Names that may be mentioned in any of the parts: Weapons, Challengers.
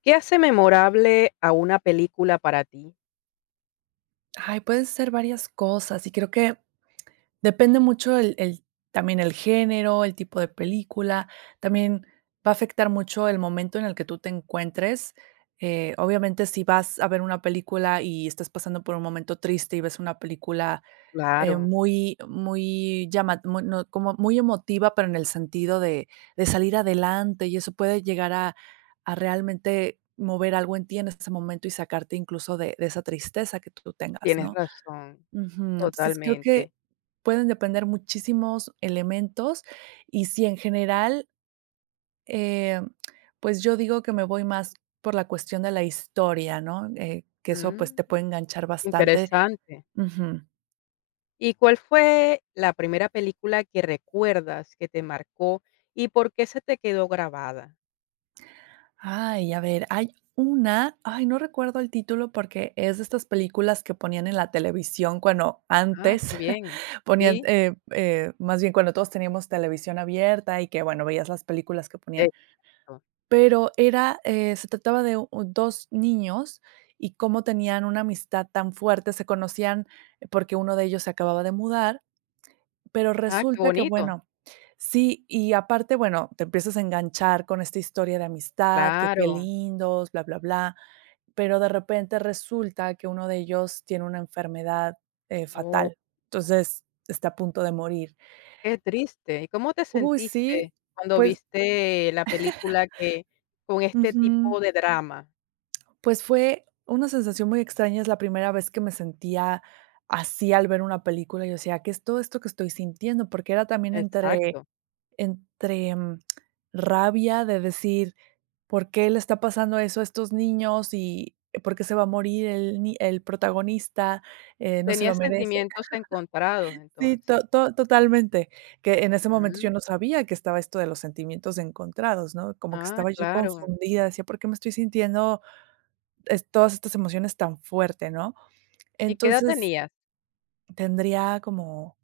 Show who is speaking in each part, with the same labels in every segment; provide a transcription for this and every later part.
Speaker 1: ¿Qué hace memorable a una película para ti?
Speaker 2: Ay, pueden ser varias cosas, y creo que depende mucho el también el género, el tipo de película, también va a afectar mucho el momento en el que tú te encuentres, obviamente, si vas a ver una película y estás pasando por un momento triste y ves una película,
Speaker 1: Claro,
Speaker 2: muy muy llama mu no, como muy emotiva, pero en el sentido de salir adelante, y eso puede llegar a realmente mover algo en ti en ese momento y sacarte incluso de esa tristeza que tú tengas,
Speaker 1: tienes
Speaker 2: ¿no?
Speaker 1: razón,
Speaker 2: Ujú, entonces, creo que
Speaker 1: totalmente.
Speaker 2: pueden depender muchísimos elementos, y si en general, eh, pues, yo digo que me voy más por la cuestión de la historia, ¿no? Que eso, pues,
Speaker 1: Mm,
Speaker 2: te puede enganchar bastante.
Speaker 1: interesante.
Speaker 2: Ujú.
Speaker 1: ¿Y cuál fue la primera película que recuerdas que te marcó y por qué se te quedó grabada?
Speaker 2: Ay, a ver, hay una, ay, no recuerdo el título porque es de estas películas que ponían en la televisión cuando
Speaker 1: Ah, qué
Speaker 2: antes
Speaker 1: bien.
Speaker 2: ponían,
Speaker 1: Sí,
Speaker 2: más bien cuando todos teníamos televisión abierta y que, bueno, veías las películas que ponían.
Speaker 1: esto.
Speaker 2: Pero era, se trataba de u dos niños y cómo tenían una amistad tan fuerte, se conocían porque uno de ellos se acababa de mudar, pero
Speaker 1: Ah, qué
Speaker 2: resulta que,
Speaker 1: bonito.
Speaker 2: bueno, sí, y aparte, bueno, te empiezas a enganchar con esta historia de amistad, que qué
Speaker 1: Claro.
Speaker 2: lindos, bla, bla, bla, pero de repente resulta que uno de ellos tiene una enfermedad,
Speaker 1: Oh,
Speaker 2: fatal, entonces está a punto de morir.
Speaker 1: qué triste. ¿Y cómo te
Speaker 2: Uy,
Speaker 1: sentiste
Speaker 2: sí,
Speaker 1: cuando
Speaker 2: pues,
Speaker 1: viste la película que con este
Speaker 2: ujú.
Speaker 1: tipo de drama?
Speaker 2: Pues fue una sensación muy extraña, es la primera vez que me sentía así al ver una película, yo decía: "¿Qué es todo esto que estoy sintiendo?", porque era también entre
Speaker 1: Exacto.
Speaker 2: entre, mm, rabia de decir: "¿Por qué le está pasando eso a estos niños?, y ¿por qué se va a morir el protagonista, no se lo
Speaker 1: Tenías
Speaker 2: merece?".
Speaker 1: sentimientos encontrados
Speaker 2: Sí, to
Speaker 1: entonces.
Speaker 2: to totalmente, que en ese momento yo
Speaker 1: Mm,
Speaker 2: no sabía que estaba esto de los sentimientos encontrados, ¿no?, como que
Speaker 1: ah,
Speaker 2: estaba yo
Speaker 1: claro.
Speaker 2: confundida, decía: "¿Por qué me estoy sintiendo es todas estas emociones tan fuerte?", ¿no?
Speaker 1: ¿Y qué edad
Speaker 2: Entonces,
Speaker 1: tenías?
Speaker 2: tendría como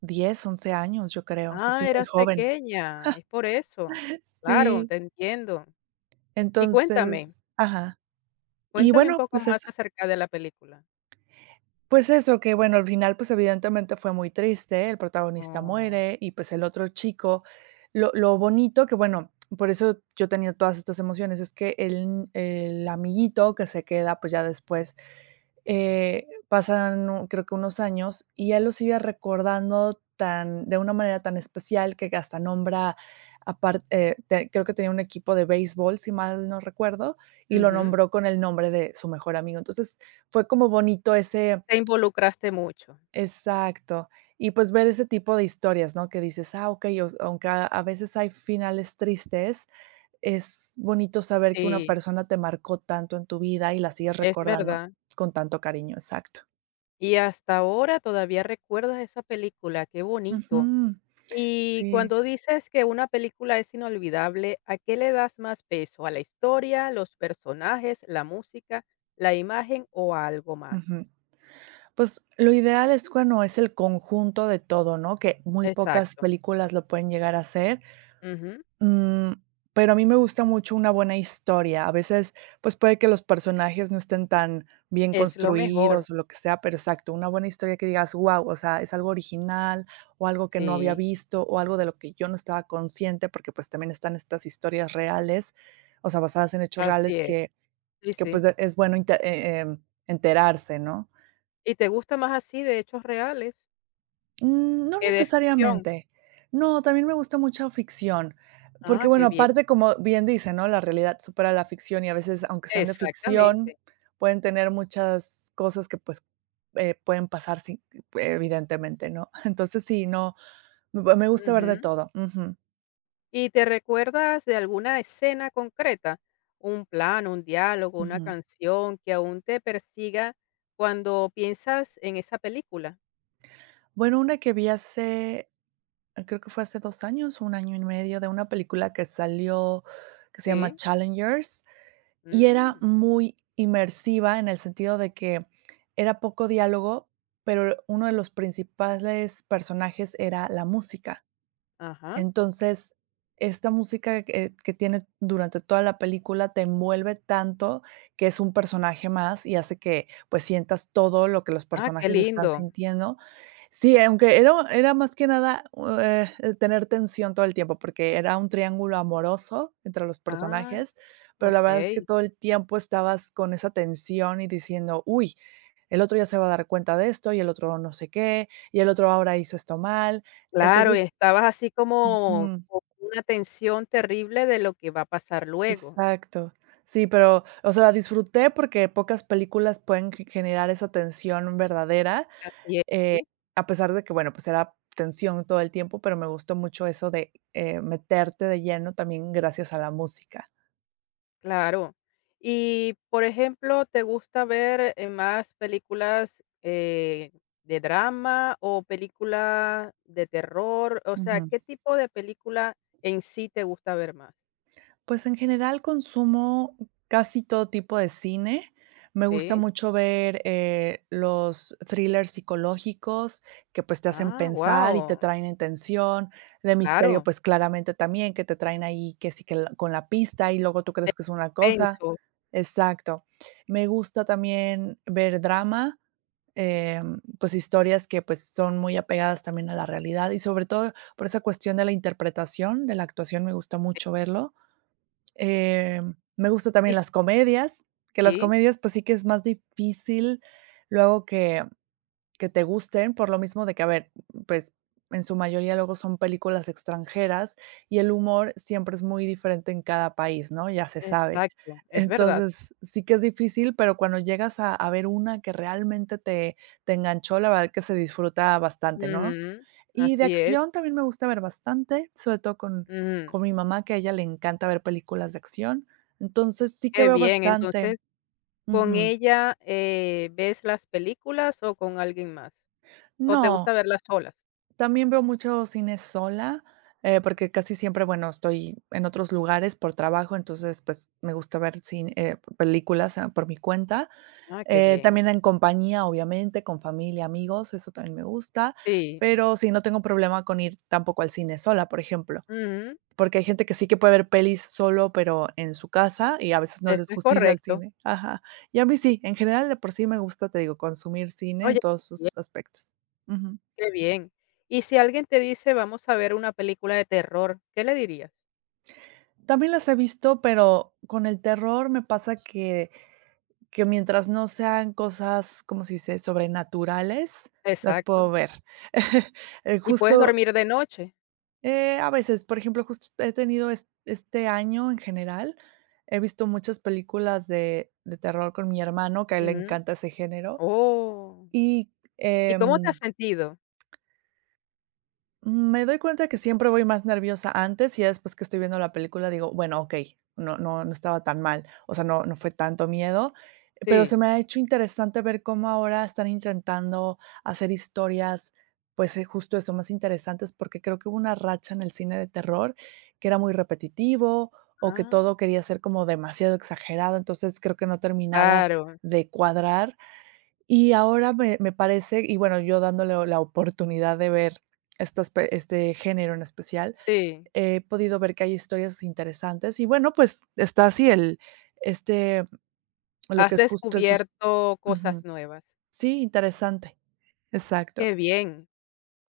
Speaker 2: 10, 11 años, yo creo, o sea,
Speaker 1: Ah,
Speaker 2: sí, muy
Speaker 1: eras
Speaker 2: joven.
Speaker 1: pequeña, es por eso. Claro,
Speaker 2: Sí,
Speaker 1: te entiendo. Y
Speaker 2: entonces,
Speaker 1: cuéntame,
Speaker 2: ajá. Y
Speaker 1: cuéntame un
Speaker 2: bueno,
Speaker 1: poco
Speaker 2: pues
Speaker 1: más
Speaker 2: eso.
Speaker 1: acerca de la película.
Speaker 2: Pues eso, que bueno, al final, pues, evidentemente fue muy triste, el protagonista
Speaker 1: Oh,
Speaker 2: muere y, pues, el otro chico, lo bonito, que bueno, por eso yo tenía todas estas emociones, es que el amiguito que se queda, pues, ya después pasan, u creo que unos años, y él lo sigue recordando tan de una manera tan especial que hasta nombra apar te creo que tenía un equipo de béisbol, si mal no recuerdo, y lo
Speaker 1: ujú.
Speaker 2: nombró con el nombre de su mejor amigo. Entonces, fue como bonito ese,
Speaker 1: Te involucraste mucho.
Speaker 2: exacto. Y, pues, ver ese tipo de historias, ¿no? Que dices: "Ah, ok, os aunque a veces hay finales tristes, es bonito saber que una
Speaker 1: Sí,
Speaker 2: persona te marcó tanto en tu vida y la sigues
Speaker 1: es
Speaker 2: recordando
Speaker 1: verdad.
Speaker 2: con tanto cariño", exacto.
Speaker 1: Y hasta ahora todavía recuerdas esa película, qué bonito.
Speaker 2: Ujú.
Speaker 1: Y
Speaker 2: Sí,
Speaker 1: cuando dices que una película es inolvidable, ¿a qué le das más peso? ¿A la historia, los personajes, la música, la imagen o a algo más?
Speaker 2: ujú. Pues, lo ideal es cuando es el conjunto de todo, ¿no? Que muy pocas
Speaker 1: Exacto.
Speaker 2: películas lo pueden llegar a hacer,
Speaker 1: Ujú.
Speaker 2: mm, pero a mí me gusta mucho una buena historia. A veces, pues, puede que los personajes no estén tan bien
Speaker 1: Es lo mejor.
Speaker 2: construidos o lo que sea, pero exacto, una buena historia que digas: "Guau", o sea, es algo original, o algo que no había
Speaker 1: Sí,
Speaker 2: visto, o algo de lo que yo no estaba consciente, porque, pues, también están estas historias reales, o sea, basadas en hechos
Speaker 1: así
Speaker 2: reales
Speaker 1: es.
Speaker 2: que
Speaker 1: Sí, sí.
Speaker 2: pues es bueno enterarse, ¿no?
Speaker 1: ¿Y te gusta más así de hechos reales
Speaker 2: Mm, no
Speaker 1: que de ficción?
Speaker 2: necesariamente. No, también me gusta mucha ficción, porque,
Speaker 1: Ah, qué
Speaker 2: bueno,
Speaker 1: bien.
Speaker 2: aparte, como bien dice, ¿no? La realidad supera la ficción y a veces, aunque sean de ficción,
Speaker 1: Exactamente.
Speaker 2: pueden tener muchas cosas que pues pueden pasar sin, evidentemente, ¿no? Entonces sí, no, me gusta ver
Speaker 1: Ujú.
Speaker 2: de todo. Ujú,
Speaker 1: ¿Y te recuerdas de alguna escena concreta? Un plan, un diálogo, una
Speaker 2: ujú.
Speaker 1: canción que aún te persiga cuando piensas en esa película.
Speaker 2: Bueno, una que vi hace, creo que fue hace 2 años, 1 año y medio, de una película que salió que se llama
Speaker 1: Sí.
Speaker 2: Challengers. Y era
Speaker 1: Mm,
Speaker 2: muy inmersiva en el sentido de que era poco diálogo, pero uno de los principales personajes era la música.
Speaker 1: ajá.
Speaker 2: Entonces, esta música que tiene durante toda la película te envuelve tanto que es un personaje más y hace que, pues, sientas todo lo que los
Speaker 1: Ah, qué
Speaker 2: personajes están
Speaker 1: lindo.
Speaker 2: sintiendo. Sí, aunque era más que nada, tener tensión todo el tiempo, porque era un triángulo amoroso entre los
Speaker 1: Ah,
Speaker 2: personajes, pero la verdad es que
Speaker 1: okey.
Speaker 2: todo el tiempo estabas con esa tensión y diciendo: "Uy, el otro ya se va a dar cuenta de esto, y el otro no sé qué, y el otro ahora hizo esto mal".
Speaker 1: Claro, y
Speaker 2: Entonces,
Speaker 1: estabas así como
Speaker 2: ujú.
Speaker 1: con una tensión terrible de lo que va a pasar luego.
Speaker 2: Exacto. Sí, pero, o sea, la disfruté porque pocas películas pueden ge generar esa tensión verdadera,
Speaker 1: Así es,
Speaker 2: eh,
Speaker 1: sí.
Speaker 2: a pesar de que, bueno, pues era tensión todo el tiempo, pero me gustó mucho eso de, meterte de lleno también gracias a la música.
Speaker 1: Claro. Y, por ejemplo, ¿te gusta ver, más películas, de drama o película de terror? O sea,
Speaker 2: Ujú.
Speaker 1: ¿qué tipo de película en sí te gusta ver más?
Speaker 2: Pues, en general, consumo casi todo tipo de cine. Me gusta
Speaker 1: Sí.
Speaker 2: mucho ver, los thrillers psicológicos que, pues, te hacen
Speaker 1: Ah,
Speaker 2: pensar y te
Speaker 1: guau.
Speaker 2: traen en tensión, de misterio,
Speaker 1: Claro,
Speaker 2: pues, claramente también, que te traen ahí que sí que la con la pista y luego tú
Speaker 1: de
Speaker 2: crees que es una cosa.
Speaker 1: suspenso.
Speaker 2: Exacto. Me gusta también ver drama, pues, historias que, pues, son muy apegadas también a la realidad y sobre todo por esa cuestión de la interpretación, de la actuación, me gusta mucho verlo. Eh, me gusta
Speaker 1: Y
Speaker 2: también las comedias, que las
Speaker 1: sí,
Speaker 2: comedias, pues sí que es más difícil luego que te gusten, por lo mismo de que, a ver, pues, en su mayoría luego son películas extranjeras y el humor siempre es muy diferente en cada país, ¿no? Ya se sabe.
Speaker 1: exacto, es verdad.
Speaker 2: Entonces, sí que es difícil, pero cuando llegas a ver una que realmente te enganchó, la verdad que se disfruta bastante, ¿no?
Speaker 1: Ujú,
Speaker 2: Y de
Speaker 1: así es.
Speaker 2: acción también me gusta ver bastante, sobre todo con
Speaker 1: Ujú.
Speaker 2: con mi mamá, que a ella le encanta ver películas de acción. Entonces, sí que
Speaker 1: Qué
Speaker 2: veo
Speaker 1: bien,
Speaker 2: bastante.
Speaker 1: entonces, ¿con
Speaker 2: Ujú.
Speaker 1: ella, ves las películas o con alguien más? ¿O te
Speaker 2: No.
Speaker 1: gusta verlas solas?
Speaker 2: También veo mucho cine sola, porque casi siempre, bueno, estoy en otros lugares por trabajo, entonces, pues, me gusta ver cine, películas, ah, por mi cuenta.
Speaker 1: Ah, qué
Speaker 2: Eh,
Speaker 1: bien.
Speaker 2: también en compañía, obviamente, con familia, amigos, eso también me gusta,
Speaker 1: Sí.
Speaker 2: pero sí, no tengo problema con ir tampoco al cine sola, por ejemplo,
Speaker 1: Ujú.
Speaker 2: porque hay gente que sí que puede ver pelis solo, pero en su casa, y a veces no
Speaker 1: Eso
Speaker 2: les
Speaker 1: es
Speaker 2: gusta ir al
Speaker 1: correcto.
Speaker 2: cine. Ajá. Y a mí sí, en general, de por sí me gusta, te digo, consumir cine en
Speaker 1: Oye,
Speaker 2: todos
Speaker 1: bien,
Speaker 2: sus aspectos. Ujú.
Speaker 1: qué bien. Y si alguien te dice: "Vamos a ver una película de terror", ¿qué le dirías?
Speaker 2: También las he visto, pero con el terror me pasa que mientras no sean cosas, ¿cómo se dice?, sobrenaturales, las
Speaker 1: Exacto.
Speaker 2: puedo ver. Eh,
Speaker 1: ¿Y puedes
Speaker 2: justo,
Speaker 1: dormir de noche?
Speaker 2: a veces, por ejemplo, justo he tenido es este año en general, he visto muchas películas de terror con mi hermano, que a él le
Speaker 1: Ujú.
Speaker 2: encanta ese género,
Speaker 1: Oh.
Speaker 2: y,
Speaker 1: ¿Y cómo te has
Speaker 2: em
Speaker 1: sentido?
Speaker 2: mm, me doy cuenta que siempre voy más nerviosa antes y ya después que estoy viendo la película digo: "Bueno, okey, no, no, no estaba tan mal". O sea, no, no fue tanto miedo, pero se
Speaker 1: Sí.
Speaker 2: me ha hecho interesante ver cómo ahora están intentando hacer historias, pues, justo eso, más interesantes, porque creo que hubo una racha en el cine de terror que era muy repetitivo o que
Speaker 1: Ah,
Speaker 2: todo quería ser como demasiado exagerado, entonces creo que no terminaba
Speaker 1: claro.
Speaker 2: de cuadrar y ahora me parece, y bueno, yo dándole la oportunidad de ver estas pe este género en especial,
Speaker 1: Sí.
Speaker 2: he podido ver que hay historias interesantes y bueno, pues está así el este, lo
Speaker 1: Has
Speaker 2: que es justo el sus,
Speaker 1: descubierto cosas
Speaker 2: ujú.
Speaker 1: nuevas.
Speaker 2: Sí, interesante, exacto.
Speaker 1: Qué bien.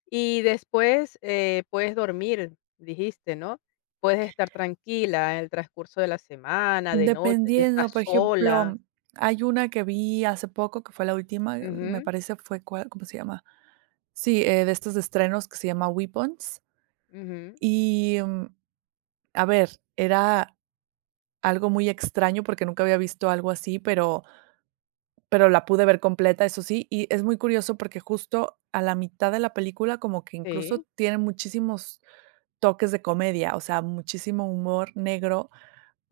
Speaker 1: Y después, puedes dormir, dijiste, ¿no? Puedes estar tranquila en el transcurso de la semana, de noche, si estás
Speaker 2: Dependiendo, por ejemplo,
Speaker 1: sola.
Speaker 2: hay una que vi hace poco, que fue la última, me
Speaker 1: Ujú,
Speaker 2: parece fue cuál, ¿cómo se llama? Sí, de estos estrenos, que se llama Weapons.
Speaker 1: ujú,
Speaker 2: Y, a ver, era algo muy extraño, porque nunca había visto algo así, pero la pude ver completa, eso sí, y es muy curioso porque justo a la mitad de la película como que incluso
Speaker 1: sí.
Speaker 2: tiene muchísimos toques de comedia, o sea, muchísimo humor negro,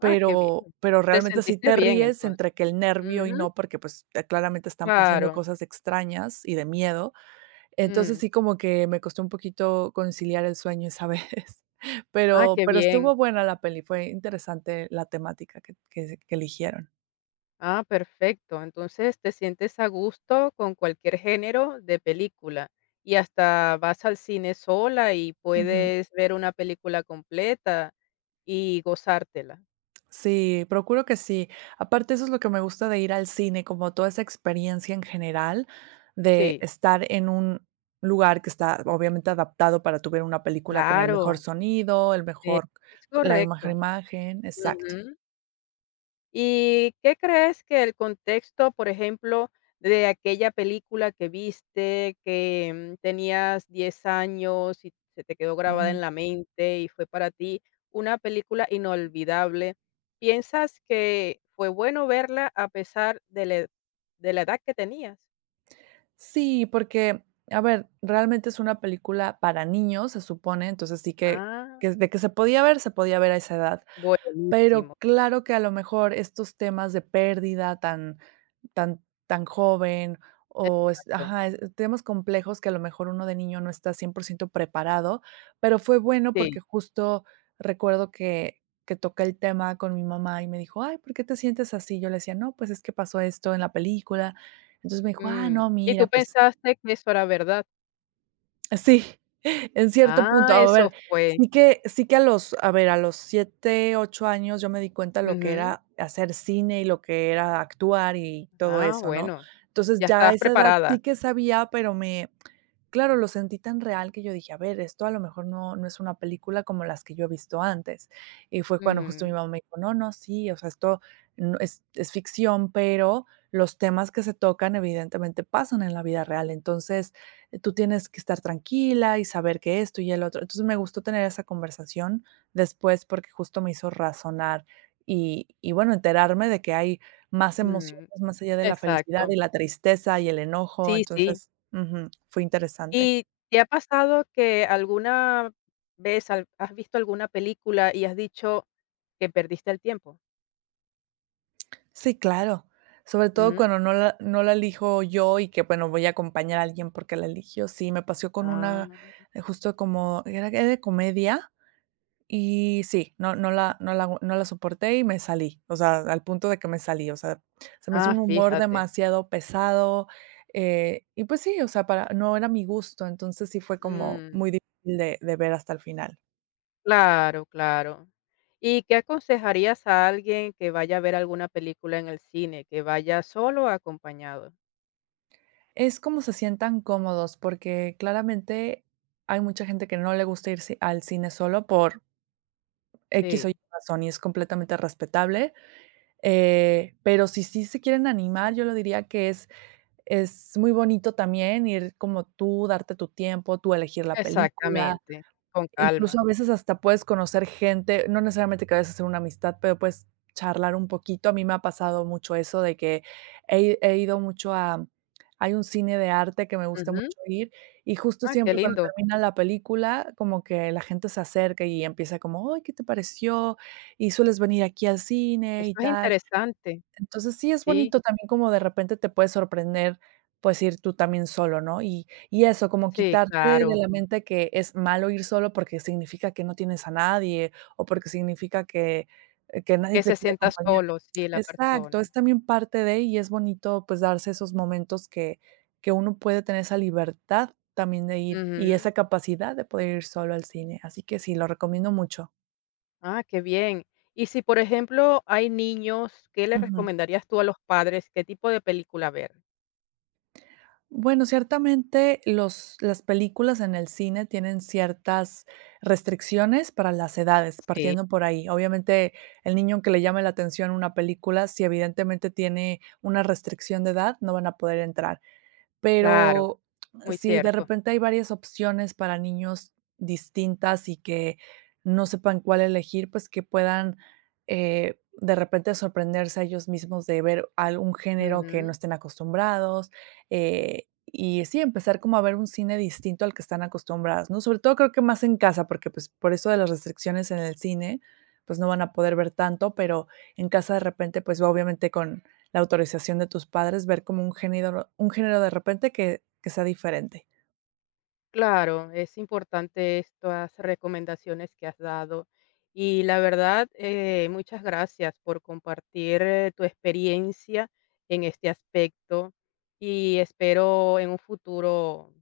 Speaker 1: Ah, qué bien. Te
Speaker 2: realmente sí
Speaker 1: sentiste
Speaker 2: te
Speaker 1: bien,
Speaker 2: ríes
Speaker 1: entonces.
Speaker 2: entre que el nervio y
Speaker 1: Ujú,
Speaker 2: no, porque, pues, claramente están pasando
Speaker 1: claro.
Speaker 2: cosas extrañas y de miedo. Entonces,
Speaker 1: Mm,
Speaker 2: sí, como que me costó un poquito conciliar el sueño esa vez,
Speaker 1: ah,
Speaker 2: pero
Speaker 1: qué bien.
Speaker 2: estuvo buena la peli, fue interesante la temática que eligieron.
Speaker 1: Ah, perfecto. Entonces, te sientes a gusto con cualquier género de película, y hasta vas al cine sola y
Speaker 2: Ujú.
Speaker 1: puedes ver una película completa y gozártela.
Speaker 2: Sí, procuro que sí. Aparte, eso es lo que me gusta de ir al cine, como toda esa experiencia en general de
Speaker 1: Sí.
Speaker 2: estar en un lugar que está obviamente adaptado para tu ver una película con el mejor
Speaker 1: Claro,
Speaker 2: sonido, el
Speaker 1: eh,
Speaker 2: mejor
Speaker 1: es
Speaker 2: la imagen,
Speaker 1: correcto.
Speaker 2: imagen, exacto.
Speaker 1: Ujú. ¿Y qué crees que el contexto, por ejemplo, de aquella película que viste, que, mm, tenías 10 años y se te quedó grabada en
Speaker 2: Ujú.
Speaker 1: la mente y fue para ti una película inolvidable? ¿Piensas que fue bueno verla a pesar de la de la edad que tenías?
Speaker 2: Sí, porque, a ver, realmente es una película para niños, se supone, entonces sí que
Speaker 1: Ah,
Speaker 2: que de que se podía ver a esa edad. Pero
Speaker 1: buenísimo,
Speaker 2: claro que a lo mejor estos temas de pérdida tan, tan, tan joven o es
Speaker 1: exacto,
Speaker 2: ajá, temas complejos que a lo mejor uno de niño no está 100% preparado, pero fue bueno
Speaker 1: sí,
Speaker 2: porque justo recuerdo que toqué el tema con mi mamá y me dijo: "Ay, ¿por qué te sientes así?". Yo le decía: "No, pues es que pasó esto en la película". Entonces me dijo: "Ah,
Speaker 1: mm,
Speaker 2: no,
Speaker 1: ¿y
Speaker 2: mira,
Speaker 1: tú
Speaker 2: pues
Speaker 1: pensaste que eso era verdad?
Speaker 2: sí", en cierto punto.
Speaker 1: Ah,
Speaker 2: A
Speaker 1: eso
Speaker 2: ver,
Speaker 1: fue.
Speaker 2: sí que a ver, a los 7 8 años yo me di cuenta lo que
Speaker 1: Ujú.
Speaker 2: era hacer cine y lo que era actuar y todo
Speaker 1: Ah,
Speaker 2: eso, ¿no?
Speaker 1: bueno,
Speaker 2: Entonces,
Speaker 1: ya
Speaker 2: ya a
Speaker 1: estabas
Speaker 2: esa edad
Speaker 1: preparada.
Speaker 2: sí que sabía, pero me... Claro, lo sentí tan real que yo dije: "A ver, esto a lo mejor no es una película como las que yo he visto antes". Y fue cuando justo mi
Speaker 1: Ujú,
Speaker 2: mamá me dijo: "No, no, sí, o sea, esto no es ficción, pero los temas que se tocan evidentemente pasan en la vida real, entonces, tú tienes que estar tranquila y saber que esto y el otro". Entonces, me gustó tener esa conversación después, porque justo me hizo razonar y bueno, enterarme de que hay más emociones
Speaker 1: mm,
Speaker 2: más allá de la felicidad
Speaker 1: exacto.
Speaker 2: y la tristeza y el enojo.
Speaker 1: Sí, sí.
Speaker 2: Entonces... Ujú, fue interesante.
Speaker 1: ¿Y te ha pasado que alguna vez al has visto alguna película y has dicho que perdiste el tiempo?
Speaker 2: Sí, claro, sobre todo
Speaker 1: Ujú.
Speaker 2: cuando no la elijo yo y que, bueno, voy a acompañar a alguien porque la eligió. Sí, me pasó con
Speaker 1: Ah,
Speaker 2: una, justo como era de comedia y sí, no la soporté y me salí, o sea, al punto de que me salí, o sea, se me hizo
Speaker 1: ah,
Speaker 2: un humor
Speaker 1: fíjate.
Speaker 2: demasiado pesado, y pues sí, o sea, para no era mi gusto, entonces sí fue como
Speaker 1: Mm,
Speaker 2: muy difícil de ver hasta el final.
Speaker 1: claro, claro. ¿Y qué aconsejarías a alguien que vaya a ver alguna película en el cine, que vaya solo o acompañado?
Speaker 2: Es como se sientan cómodos, porque claramente hay mucha gente que no le gusta irse al cine solo por X o
Speaker 1: Sí,
Speaker 2: Y razón, y es completamente respetable, pero si sí se quieren animar, yo lo diría que es muy bonito también ir como tú, darte tu tiempo, tú elegir la película.
Speaker 1: exactamente, con
Speaker 2: Incluso
Speaker 1: calma.
Speaker 2: a veces hasta puedes conocer gente, no necesariamente que vayas a hacer una amistad, pero puedes charlar un poquito. A mí me ha pasado mucho eso de que he ido mucho a... hay un cine de arte que me gusta
Speaker 1: Ujú.
Speaker 2: mucho ir, y justo
Speaker 1: Ah, qué
Speaker 2: siempre cuando
Speaker 1: lindo.
Speaker 2: termina la película, como que la gente se acerca y empieza como: "Ay, ¿qué te pareció? Y sueles venir aquí al cine
Speaker 1: Eso
Speaker 2: y
Speaker 1: es
Speaker 2: tal".
Speaker 1: interesante.
Speaker 2: Entonces, sí es
Speaker 1: Sí,
Speaker 2: bonito también como de repente te puede sorprender, pues, ir tú también solo, ¿no? Y eso, como
Speaker 1: sí,
Speaker 2: quitarte de
Speaker 1: claro.
Speaker 2: la mente que es malo ir solo porque significa que no tienes a nadie, o porque significa que nadie
Speaker 1: Que
Speaker 2: te
Speaker 1: se
Speaker 2: quiere
Speaker 1: sienta
Speaker 2: acompañar.
Speaker 1: solo, sí, la
Speaker 2: Exacto,
Speaker 1: persona.
Speaker 2: es también parte de, y es bonito, pues, darse esos momentos que uno puede tener esa libertad también de ir, y
Speaker 1: Ujú.
Speaker 2: esa capacidad de poder ir solo al cine. Así que sí, lo recomiendo mucho.
Speaker 1: Ah, qué bien. Y si, por ejemplo, hay niños, ¿qué les
Speaker 2: Ujú.
Speaker 1: recomendarías tú a los padres? ¿Qué tipo de película ver?
Speaker 2: Bueno, ciertamente los, las películas en el cine tienen ciertas restricciones para las edades,
Speaker 1: Sí,
Speaker 2: partiendo por ahí. Obviamente, el niño que le llame la atención una película, si evidentemente tiene una restricción de edad, no van a poder entrar.
Speaker 1: claro,
Speaker 2: Pero
Speaker 1: muy
Speaker 2: si de
Speaker 1: cierto.
Speaker 2: repente hay varias opciones para niños distintas y que no sepan cuál elegir, pues que puedan, de repente sorprenderse a ellos mismos de ver algún género que no
Speaker 1: Ujú.
Speaker 2: estén acostumbrados, y sí, empezar como a ver un cine distinto al que están acostumbradas, ¿no? Sobre todo creo que más en casa, porque, pues, por eso de las restricciones en el cine, pues, no van a poder ver tanto, pero en casa de repente, pues, obviamente con la autorización de tus padres, ver como un género de repente que sea diferente.
Speaker 1: Claro, es importante estas recomendaciones que has dado. Y la verdad, muchas gracias por compartir tu experiencia en este aspecto y espero en un futuro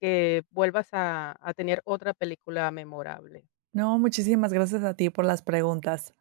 Speaker 1: que vuelvas a tener otra película memorable.
Speaker 2: No, muchísimas gracias a ti por las preguntas.